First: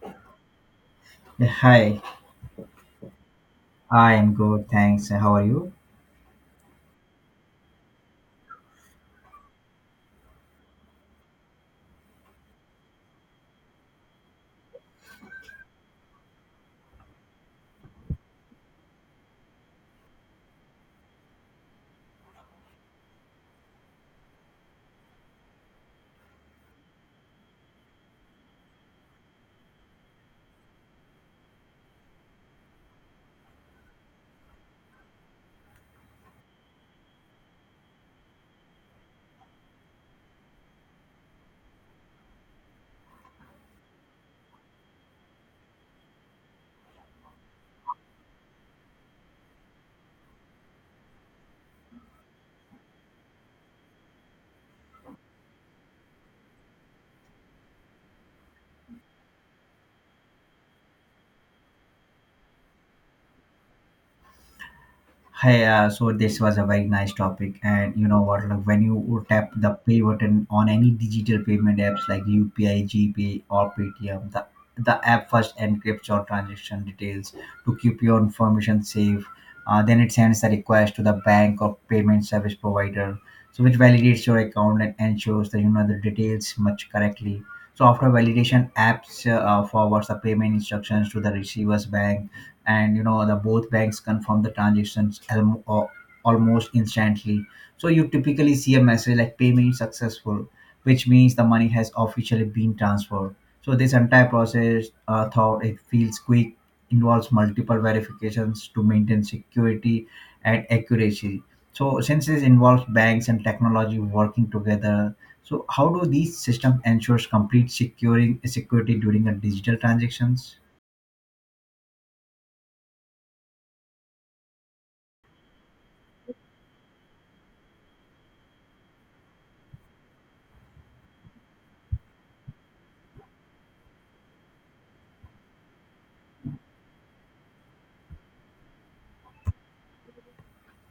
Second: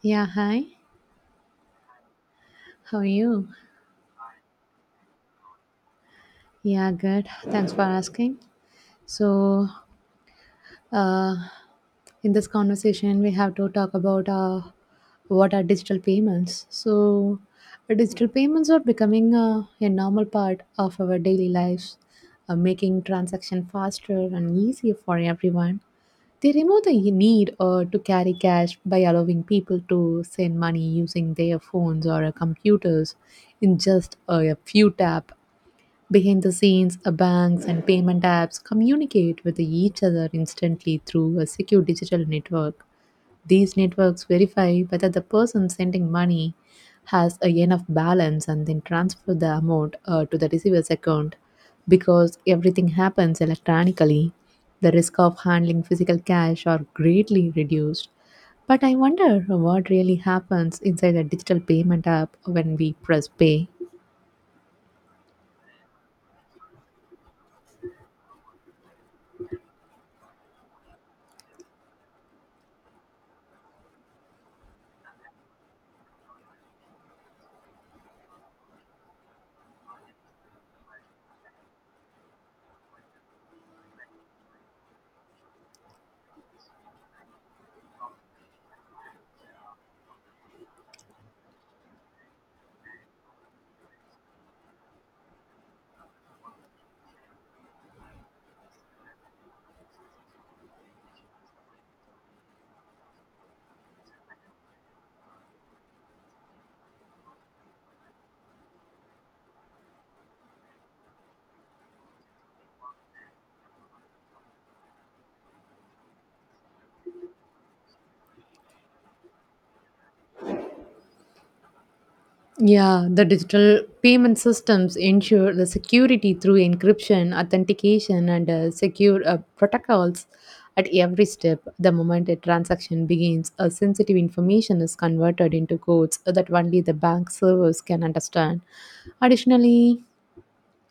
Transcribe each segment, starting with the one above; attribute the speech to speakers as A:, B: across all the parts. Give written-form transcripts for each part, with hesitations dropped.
A: Yeah, hi.
B: Yeah, hi.
A: How are you?
B: I'm good, thanks. How are you?
A: Yeah, good. Thanks for asking. So, uh, in this conversation, we have to talk about what are digital payments. Digital payments are becoming a normal part of our daily lives, making transaction faster and easier for everyone. They remove the need to carry cash by allowing people to send money using their phones or computers in just a few tap. Behind the scenes, banks and payment apps communicate with each other instantly through a secure digital network. These networks verify whether the person sending money has a enough balance and then transfer the amount to the receiver's account. Because everything happens electronically, the risk of handling physical cash are greatly reduced. But I wonder what really happens inside a digital payment app when we press pay.
B: Hey, so this was a very nice topic, and you know what? Like when you would tap the pay button on any digital payment apps like UPI, GPay, or Paytm, the app first encrypts your transaction details to keep your information safe. Then it sends the request to the bank or payment service provider, so which validates your account and ensures that you know the details much correctly. So after validation, apps forwards the payment instructions to the receiver's bank, and you know the both banks confirm the transactions almost instantly, so you typically see a message like payment successful, which means the money has officially been transferred. So this entire process, thought it feels quick, involves multiple verifications to maintain security and accuracy. So since this involves banks and technology working together, so how do these systems ensures complete securing security during a digital transactions?
A: Yeah, the digital payment systems ensure the security through encryption, authentication, and secure protocols at every step. The moment a transaction begins, a sensitive information is converted into codes that only the bank servers can understand. Additionally,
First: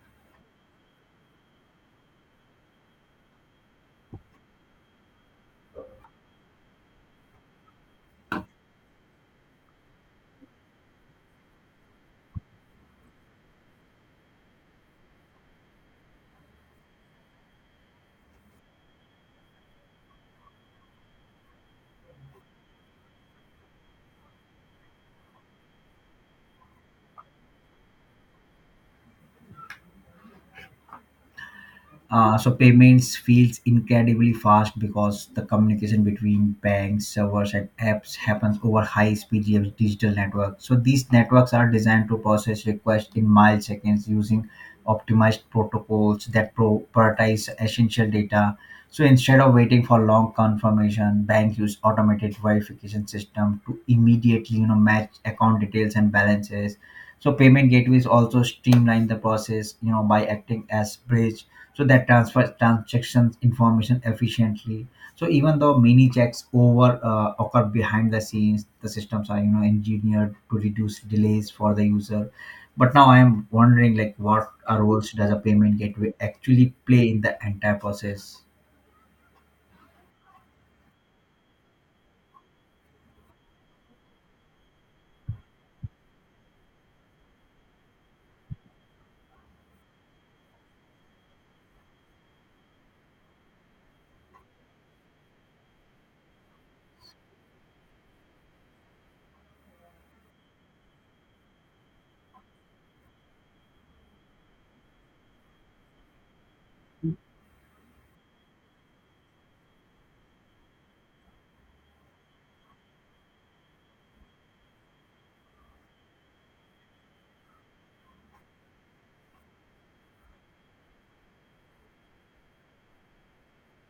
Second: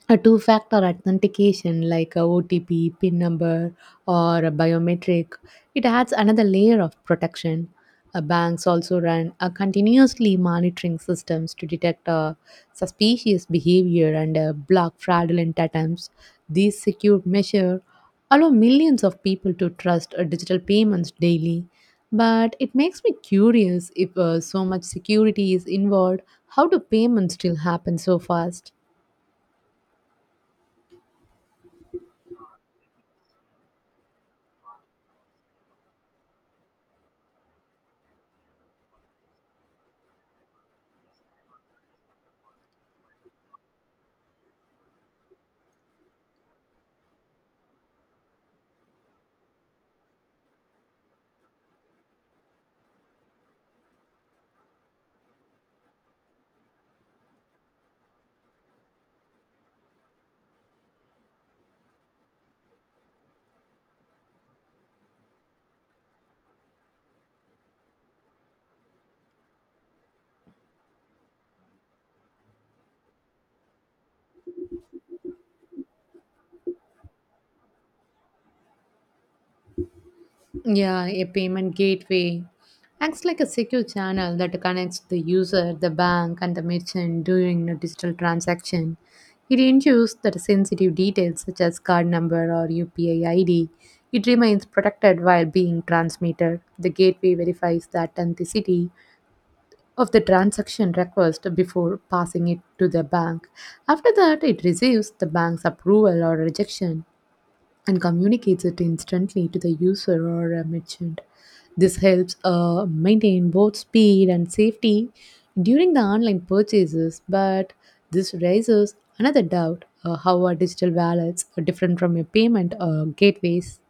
A: a two factor authentication like a OTP, PIN number, or a biometric, it adds another layer of protection. Banks also run a continuously monitoring systems to detect suspicious behavior and block fraudulent attempts. These secure measures allow millions of people to trust digital payments daily. But it makes me curious if so much security is involved, how do payments still happen so fast?
B: So payments feels incredibly fast because the communication between banks, servers, and apps happens over high-speed digital networks. So these networks are designed to process requests in milliseconds using optimized protocols that prioritize essential data. So instead of waiting for long confirmation, banks use automated verification system to immediately you know match account details and balances. So payment gateways also streamline the process, you know, by acting as bridge, so that transfers transactions information efficiently. So even though many checks over occur behind the scenes, the systems are you know engineered to reduce delays for the user. But now I am wondering like what roles does a payment gateway actually play in the entire process?
A: Yeah, a payment gateway acts like a secure channel that connects the user, the bank, and the merchant during a digital transaction. It ensures that sensitive details such as card number or UPI ID it remains protected while being transmitted. The gateway verifies the authenticity of the transaction request before passing it to the bank. After that, it receives the bank's approval or rejection and communicates it instantly to the user or a merchant. This helps maintain both speed and safety during the online purchases, but this raises another doubt how are digital wallets different from your payment gateways?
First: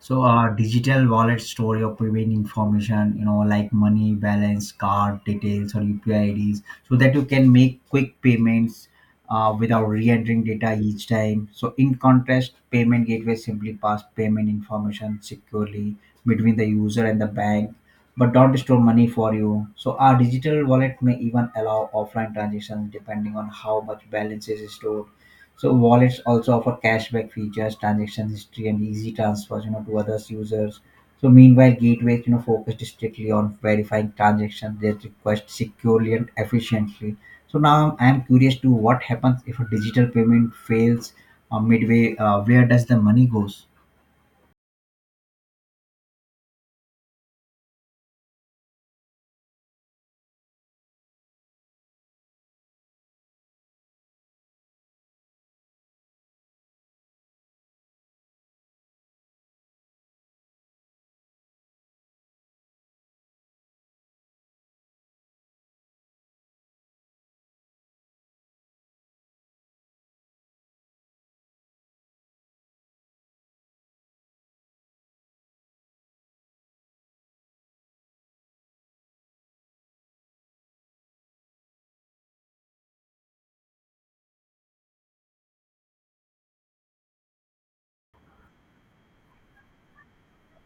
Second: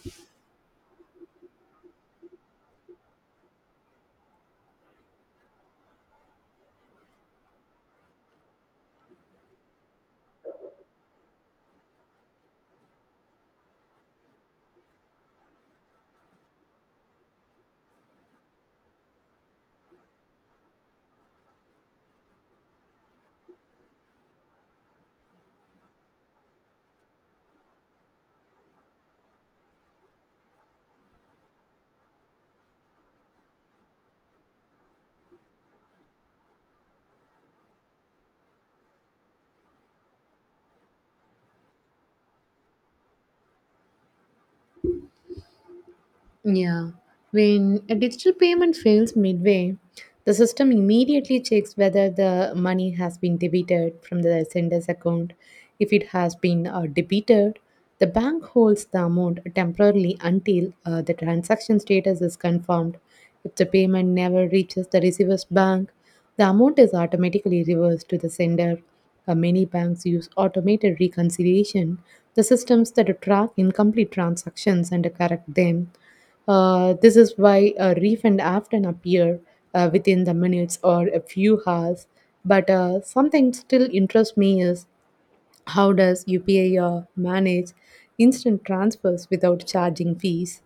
B: So, digital wallet store your private information, you know, like money, balance, card details, or UPI IDs, so that you can make quick payments without re-entering data each time. So, in contrast, payment gateway simply pass payment information securely between the user and the bank, but don't store money for you. So, our digital wallet may even allow offline transactions depending on how much balance is stored. So wallets also offer cashback features, transaction history, and easy transfers, you know, to other users. So meanwhile, gateways, you know, focused strictly on verifying transactions, they request securely and efficiently. So now I am curious to what happens if a digital payment fails midway. Where does the money goes?
A: Yeah, when a digital payment fails midway, the system immediately checks whether the money has been debited from the sender's account. If it has been debited, the bank holds the amount temporarily until the transaction status is confirmed. If the payment never reaches the receiver's bank, the amount is automatically reversed to the sender. Many banks use automated reconciliation, the systems that track incomplete transactions and correct them. This is why a refund often appear within the minutes or a few hours. But something still interests me is how does UPI manage instant transfers without charging fees?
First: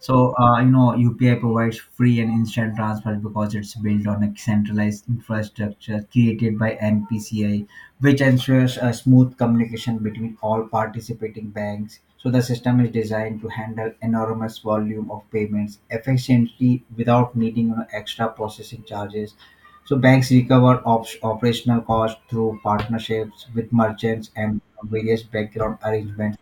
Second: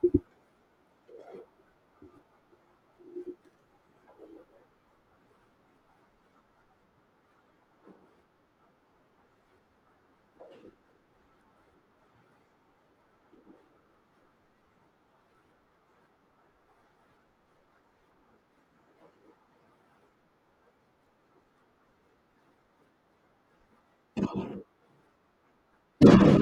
B: So, you know, UPI provides free and instant transfer because it's built on a centralized infrastructure created by NPCI, which ensures a smooth communication between all participating banks. So, the system is designed to handle enormous volume of payments efficiently without needing you know, extra processing charges. So, banks recover operational costs through partnerships with merchants and various background arrangements.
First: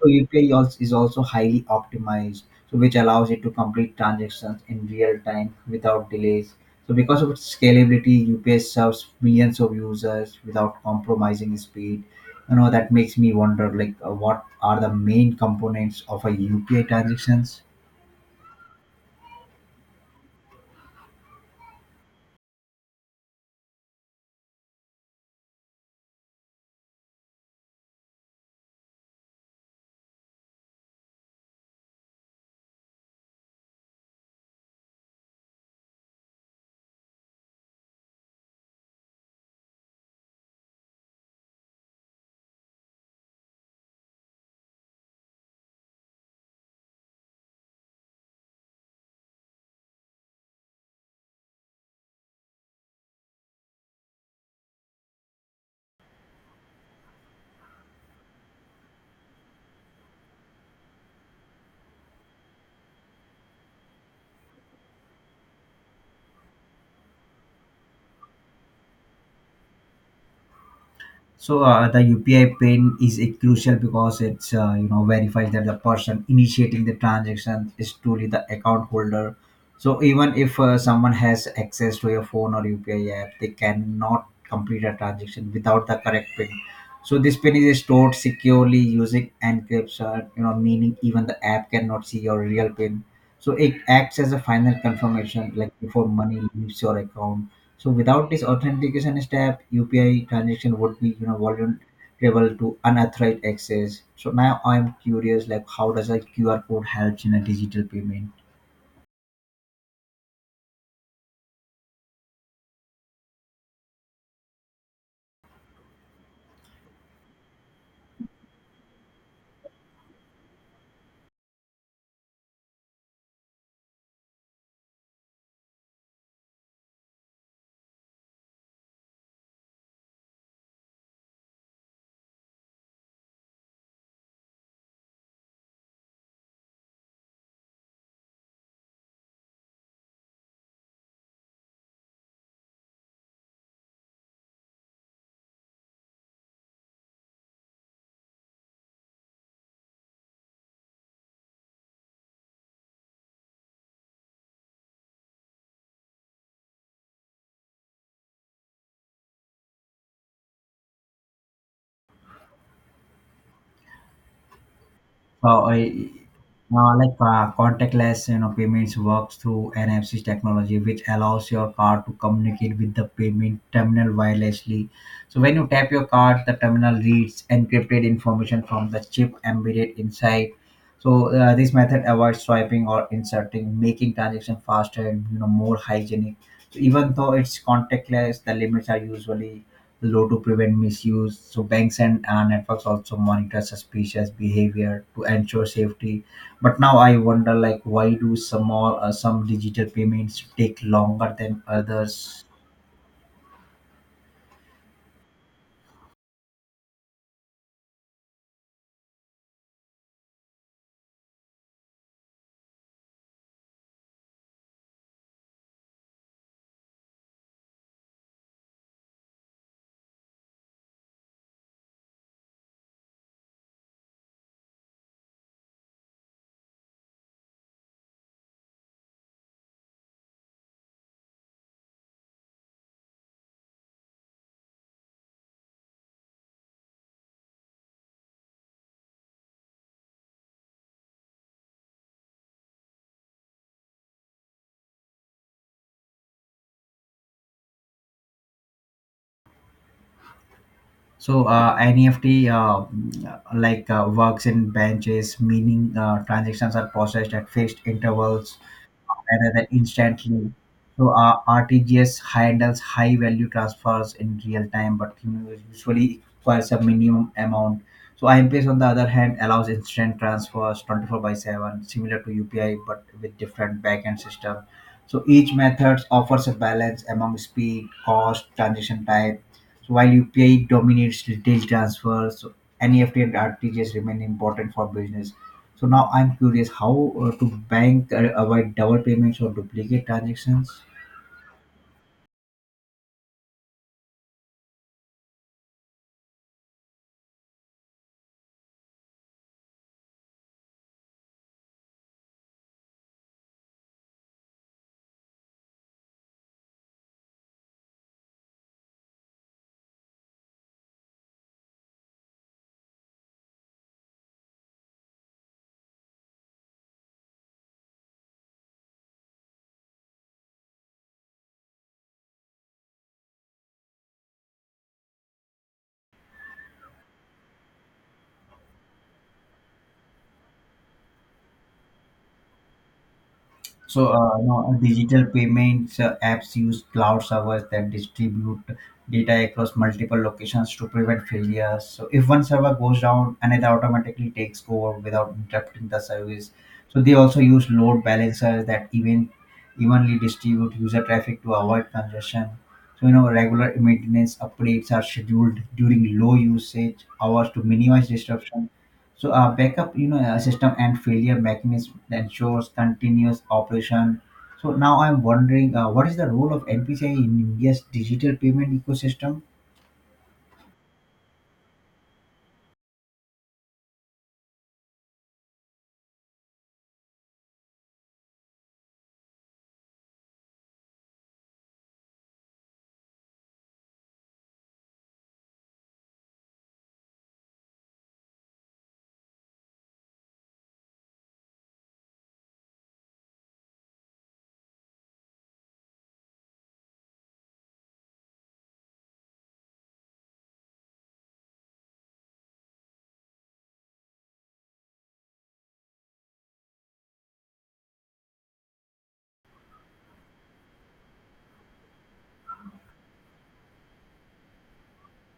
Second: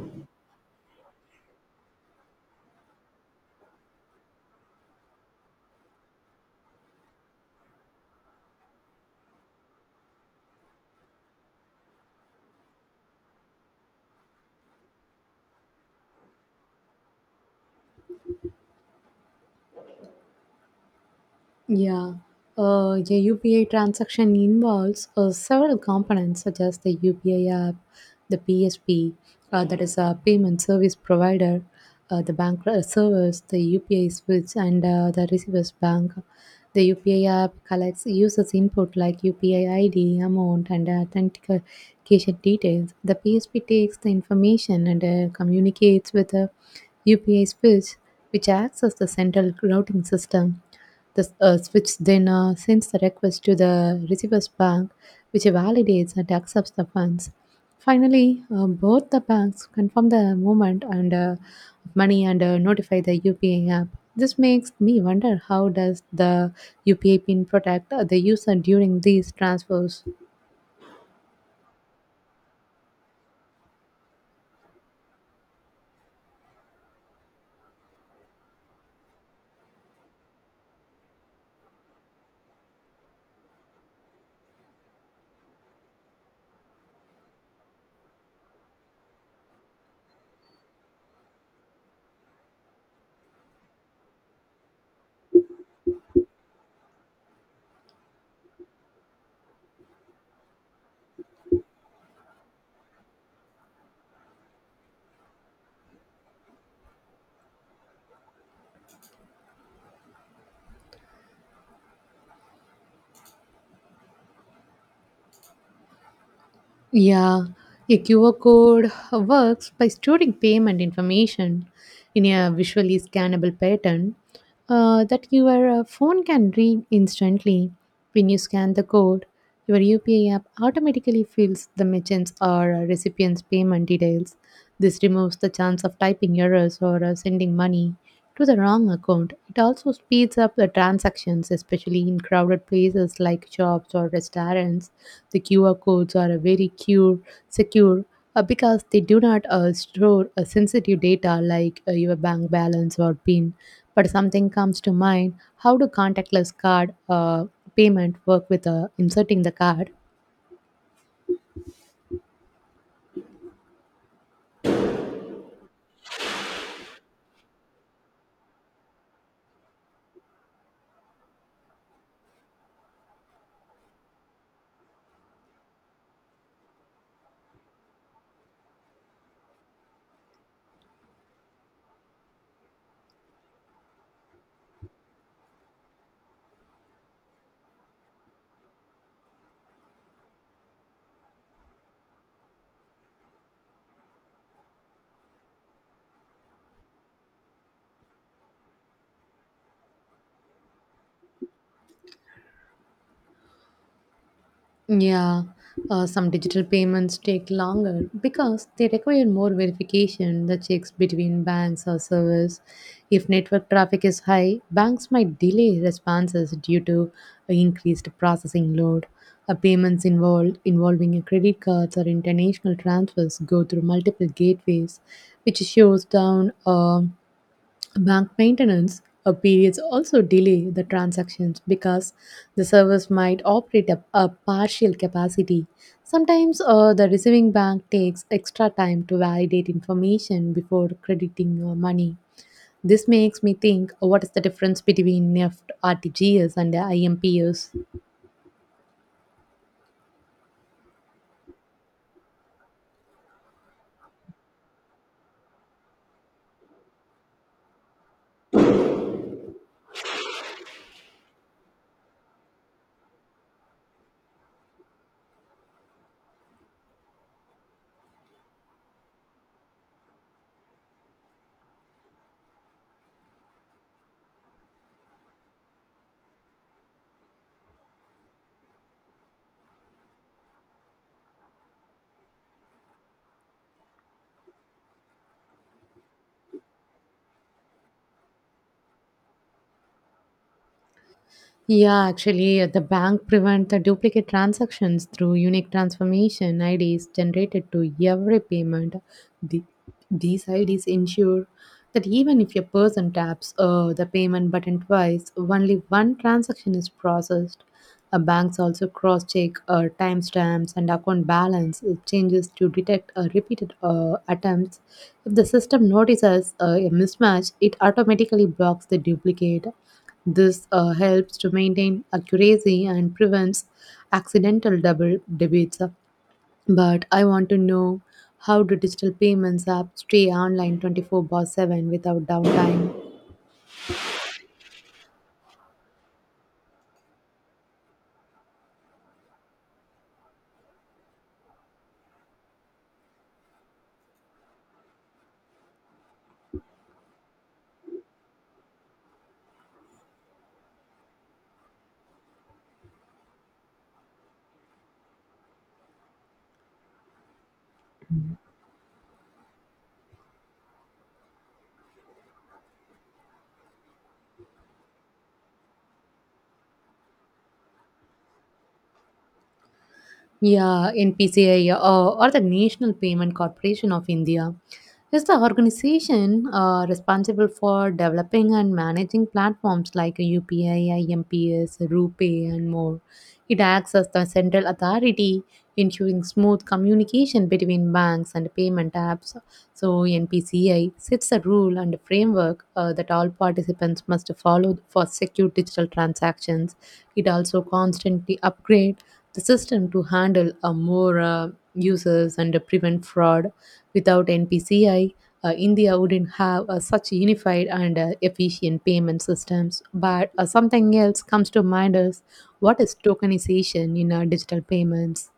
B: So UPI is also highly optimized, so which allows it to complete transactions in real time without delays. So because of its scalability, UPI serves millions of users without compromising speed. You know that makes me wonder, like, what are the main components of a UPI transactions?
A: Yeah. A UPI transaction involves several components such as the UPI app, the PSP, that is a payment service provider, the bank servers, the UPI switch, and the receiver's bank. The UPI app collects users' input like UPI ID, amount, and authentication details. The PSP takes the information and communicates with the UPI switch, which acts as the central routing system. The switch then sends the request to the receiver's bank, which validates and accepts the funds. Finally, both the banks confirm the movement and money and notify the UPI app. This makes me wonder how does the UPI pin protect the user during these transfers?
B: So the UPI pin is a crucial because it's you know verifies that the person initiating the transaction is truly the account holder. So even if someone has access to your phone or UPI app, they cannot complete a transaction without the correct pin. So this pin is stored securely using encryption, you know, meaning even the app cannot see your real pin. So it acts as a final confirmation, like before money leaves your account. So without this authentication step, UPI transaction would be you know vulnerable to unauthorized access. So now I'm curious, like how does a QR code helps in a digital payment?
A: Yeah, a QR code works by storing payment information in a visually scannable pattern that your phone can read instantly. When you scan the code, your UPI app automatically fills the merchant's or recipient's payment details. This removes the chance of typing errors or sending money to the wrong account. It also speeds up the transactions, especially in crowded places like shops or restaurants. The QR codes are a secure because they do not store sensitive data like your bank balance or PIN. But something comes to mind: how do contactless card payment work with inserting the card?
B: I, like Contactless you know payments works through NFC technology, which allows your card to communicate with the payment terminal wirelessly. So when you tap your card, the terminal reads encrypted information from the chip embedded inside. So this method avoids swiping or inserting, making transaction faster and you know more hygienic. So, even though it's contactless, the limits are usually low to prevent misuse. So banks and networks also monitor suspicious behavior to ensure safety. But now I wonder, like, why do some digital payments take longer than others?
A: Yeah, some digital payments take longer because they require more verification, the checks between banks or servers. If network traffic is high, banks might delay responses due to increased processing load. Payments involved involving credit cards or international transfers go through multiple gateways, which shows down Bank maintenance periods also delay the transactions because the servers might operate at a partial capacity. Sometimes the receiving bank takes extra time to validate information before crediting money. This makes me think what is the difference between NEFT, RTGS, and the IMPS?
B: So NFT works in branches, meaning transactions are processed at fixed intervals rather than instantly. So RTGS handles high value transfers in real time, but you know, usually requires a minimum amount. So IMPS on the other hand allows instant transfers 24 by 7, similar to UPI but with different backend system. So each method offers a balance among speed, cost, transaction type. So while UPI dominates retail transfers, so NEFT and RTGS remain important for business. So now I'm curious how to bank avoid double payments or duplicate transactions.
A: The bank prevent the duplicate transactions through unique transformation IDs generated to every payment. The, these IDs ensure that even if a person taps the payment button twice, only one transaction is processed. Banks also cross-check timestamps and account balance changes to detect repeated attempts if the system notices a mismatch, it automatically blocks the duplicate. This helps to maintain accuracy and prevents accidental double debits. But I want to know how do digital payments apps stay online 24 by 7 without downtime?
B: So, you know, digital payments apps use cloud servers that distribute data across multiple locations to prevent failures. So, if one server goes down, another automatically takes over without interrupting the service. So, they also use load balancers that evenly distribute user traffic to avoid congestion. So, you know, regular maintenance updates are scheduled during low usage hours to minimize disruption. So a backup, you know, system and failure mechanism that ensures continuous operation. So now I'm wondering, what is the role of NPCI in India's digital payment ecosystem?
A: Yeah, NPCI or the National Payment Corporation of India is the organization responsible for developing and managing platforms like UPI, IMPS, RuPay, and more. It acts as the central authority, ensuring smooth communication between banks and payment apps. So, NPCI sets a rule and a framework that all participants must follow for secure digital transactions. It also constantly upgrades the system to handle more users and prevent fraud. Without NPCI, India wouldn't have such unified and efficient payment systems. But something else comes to mind is what is tokenization in digital payments?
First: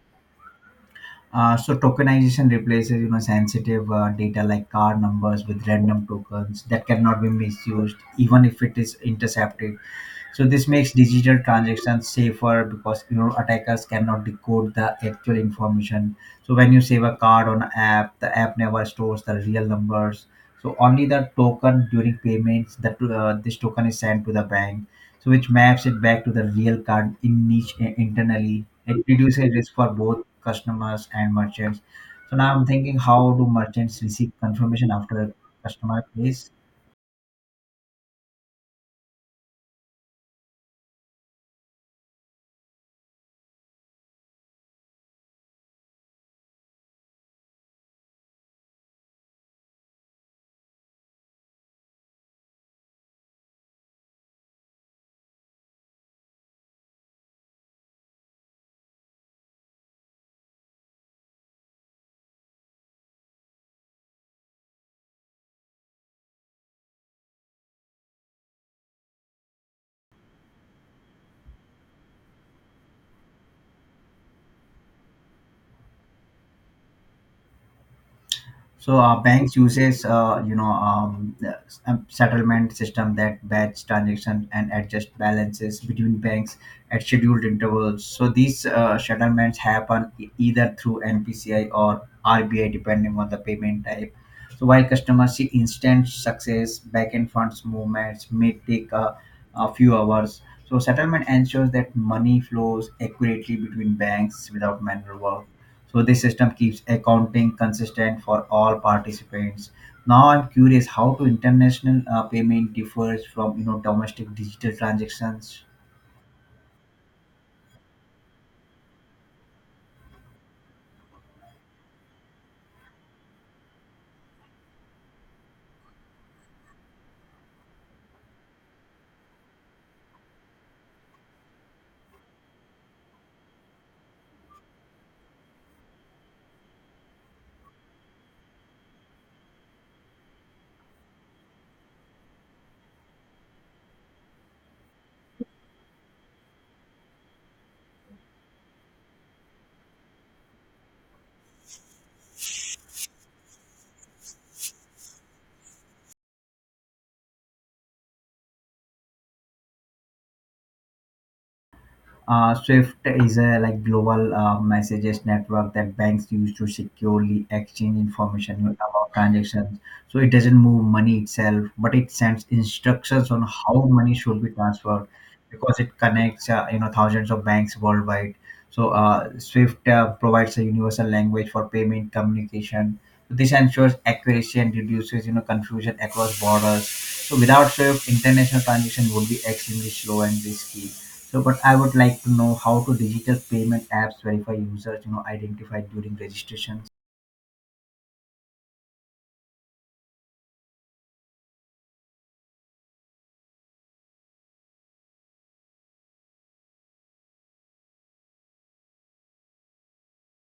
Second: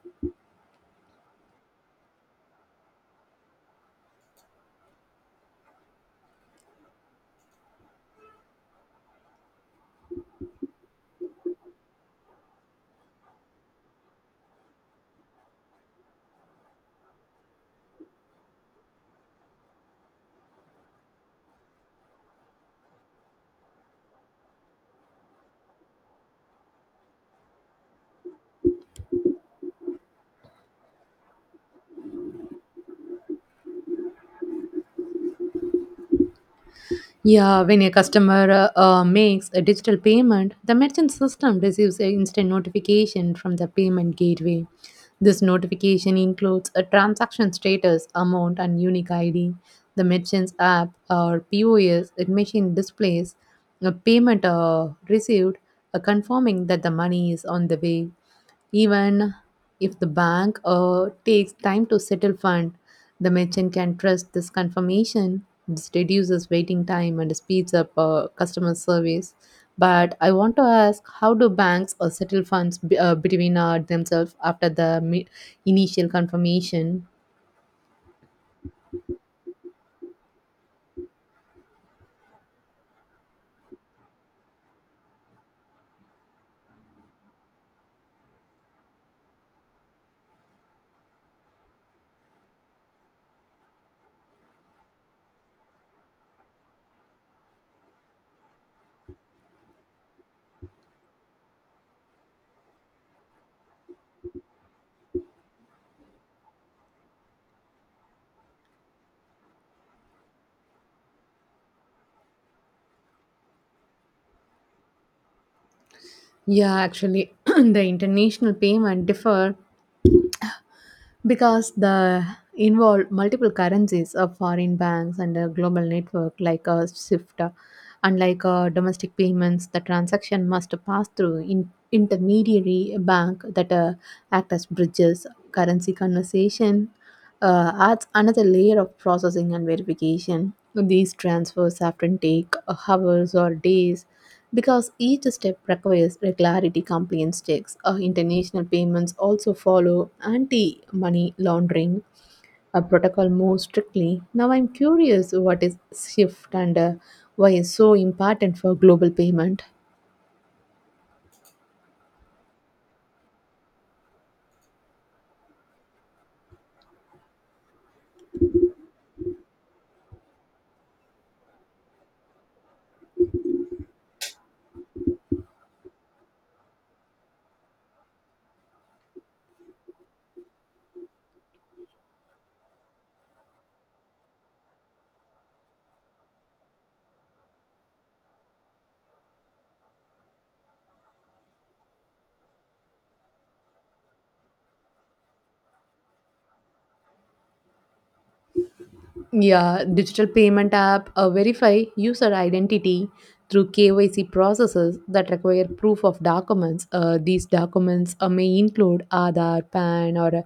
B: So tokenization replaces, you know, sensitive data like card numbers with random tokens that cannot be misused, even if it is intercepted. So this makes digital transactions safer because you know attackers cannot decode the actual information. So when you save a card on an app, the app never stores the real numbers. So only the token during payments, that this token is sent to the bank, so which maps it back to the real card in internally. It reduces risk for both customers and merchants. So now I'm thinking, how do merchants receive confirmation after a customer pays?
A: Yeah, when a customer makes a digital payment, the merchant system receives an instant notification from the payment gateway. This notification includes a transaction status, amount, and unique ID. The merchant's app or POS it machine displays a payment received, confirming that the money is on the way. Even if the bank takes time to settle fund, the merchant can trust this confirmation. This reduces waiting time and speeds up customer service. But I want to ask, how do banks settle funds between themselves after the initial confirmation?
B: So banks uses settlement system that batch transaction and adjust balances between banks at scheduled intervals. So these settlements happen either through NPCI or RBI depending on the payment type. So while customers see instant success, backend funds movements may take a few hours. So settlement ensures that money flows accurately between banks without manual work. So this system keeps accounting consistent for all participants. Now I'm curious how to international payment differs from you know domestic digital transactions.
A: The international payment differ because the involve multiple currencies of foreign banks and a global network like a SWIFT. Unlike domestic payments, the transaction must pass through in intermediary bank that act as bridges. Currency conversation adds another layer of processing and verification. These transfers often take hours or days because each step requires regularity, compliance checks, international payments also follow anti money laundering a protocol more strictly. Now, I'm curious what is SWIFT and why it's so important for global payment.
B: SWIFT is a like global messages network that banks use to securely exchange information about transactions. So it doesn't move money itself, but it sends instructions on how money should be transferred because it connects you know thousands of banks worldwide. So SWIFT provides a universal language for payment communication. So this ensures accuracy and reduces you know confusion across borders. So without SWIFT, international transaction would be extremely slow and risky. So, but I would like to know how to digital payment apps verify users, you know, identified during registration.
A: Yeah, digital payment app verify user identity through KYC processes that require proof of documents. These documents may include Aadhaar, PAN, or a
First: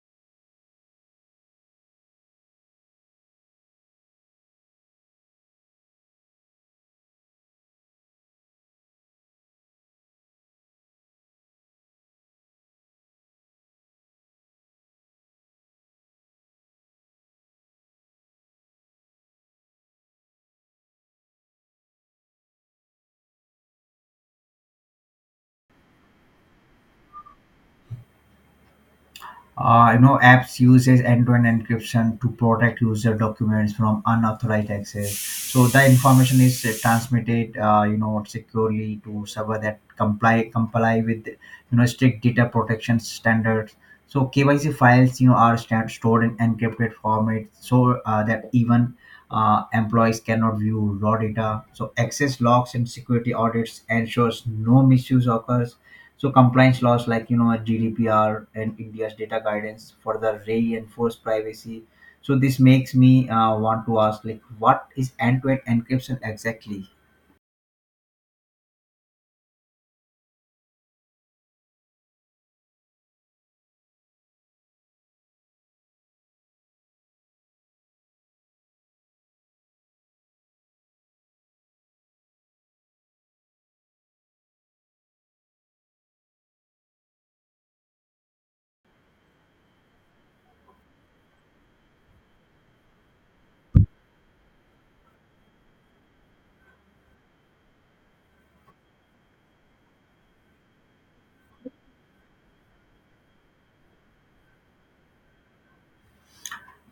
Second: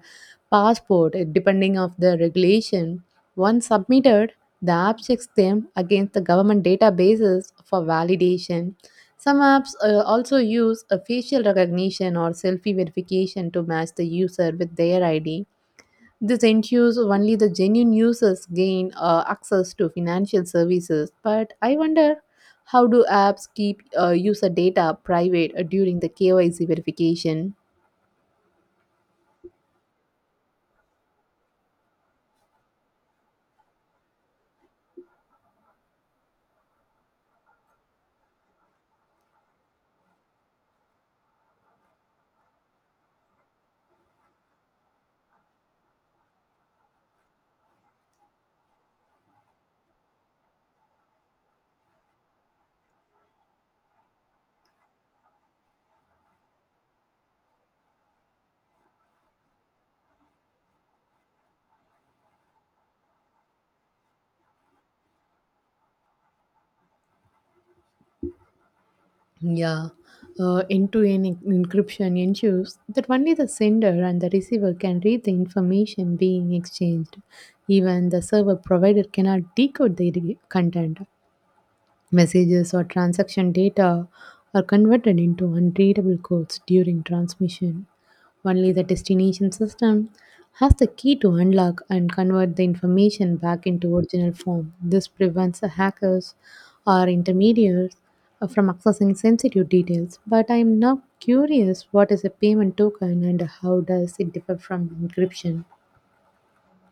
A: passport, depending of the regulation. Once submitted, the app checks them against the government databases for validation. Some apps also use a facial recognition or selfie verification to match the user with their ID. This ensures only the genuine users gain access to financial services, but I wonder how do apps keep user data private during the KYC verification?
B: You know, apps uses end-to-end encryption to protect user documents from unauthorized access. So the information is transmitted, you know, securely to server that comply with, you know, strict data protection standards. So KYC files, you know, are stored in encrypted format, so that even employees cannot view raw data. So access logs and security audits ensures no misuse occurs. So compliance laws like you know GDPR and India's data guidance further reinforce privacy. So this makes me want to ask like what is end-to-end encryption exactly?
A: Yeah, end-to-end encryption ensures that only the sender and the receiver can read the information being exchanged. Even the server provider cannot decode the content. Messages or transaction data are converted into unreadable codes during transmission. Only the destination system has the key to unlock and convert the information back into original form. This prevents the hackers or intermediaries from accessing sensitive details. But I am now curious what is a payment token and how does it differ from encryption?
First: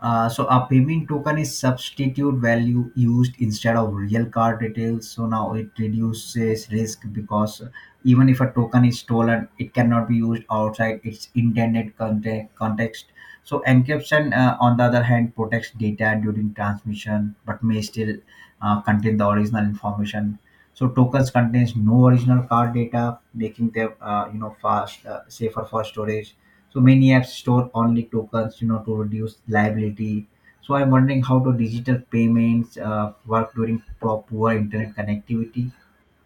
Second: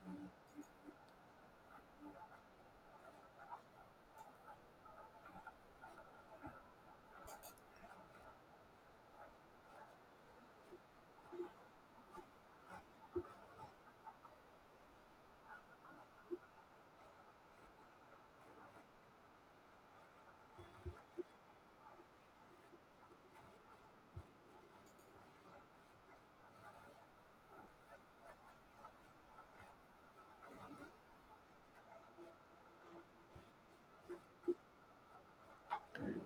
B: So a payment token is substitute value used instead of real card details. So now it reduces risk because even if a token is stolen, it cannot be used outside its intended context. So encryption, on the other hand, protects data during transmission, but may still contain the original information. So tokens contains no original card data, making them you know fast safer for storage. So many apps store only tokens, you know, to reduce liability. So I'm wondering how do digital payments work during poor internet connectivity?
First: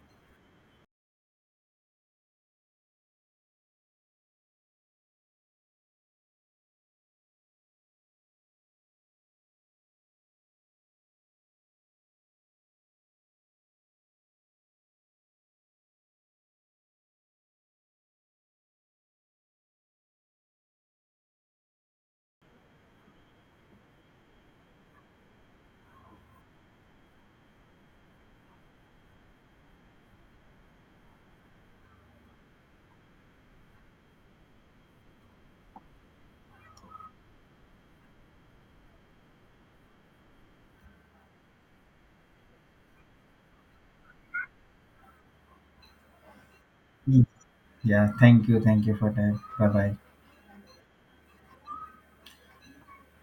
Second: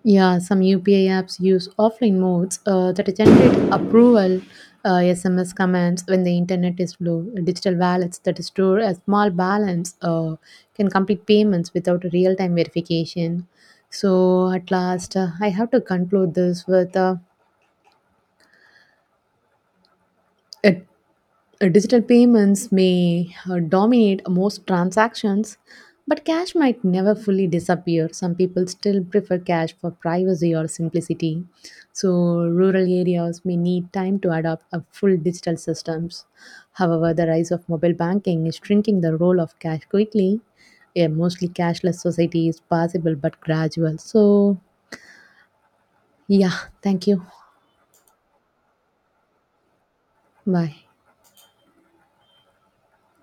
A: Yeah, some UPI apps use offline modes that generate approval SMS commands when the internet is low. Digital wallets that store a small balance can complete payments without real time verification. I have to conclude this with a Digital payments may dominate most transactions, but cash might never fully disappear. Some people still prefer cash for privacy or simplicity. So, rural areas may need time to adopt a full digital systems. However, the rise of mobile banking is shrinking the role of cash quickly. A mostly cashless society is possible but gradual. So, yeah, thank you.
B: Mm. Yeah, thank you for that. Bye bye.
A: Bye.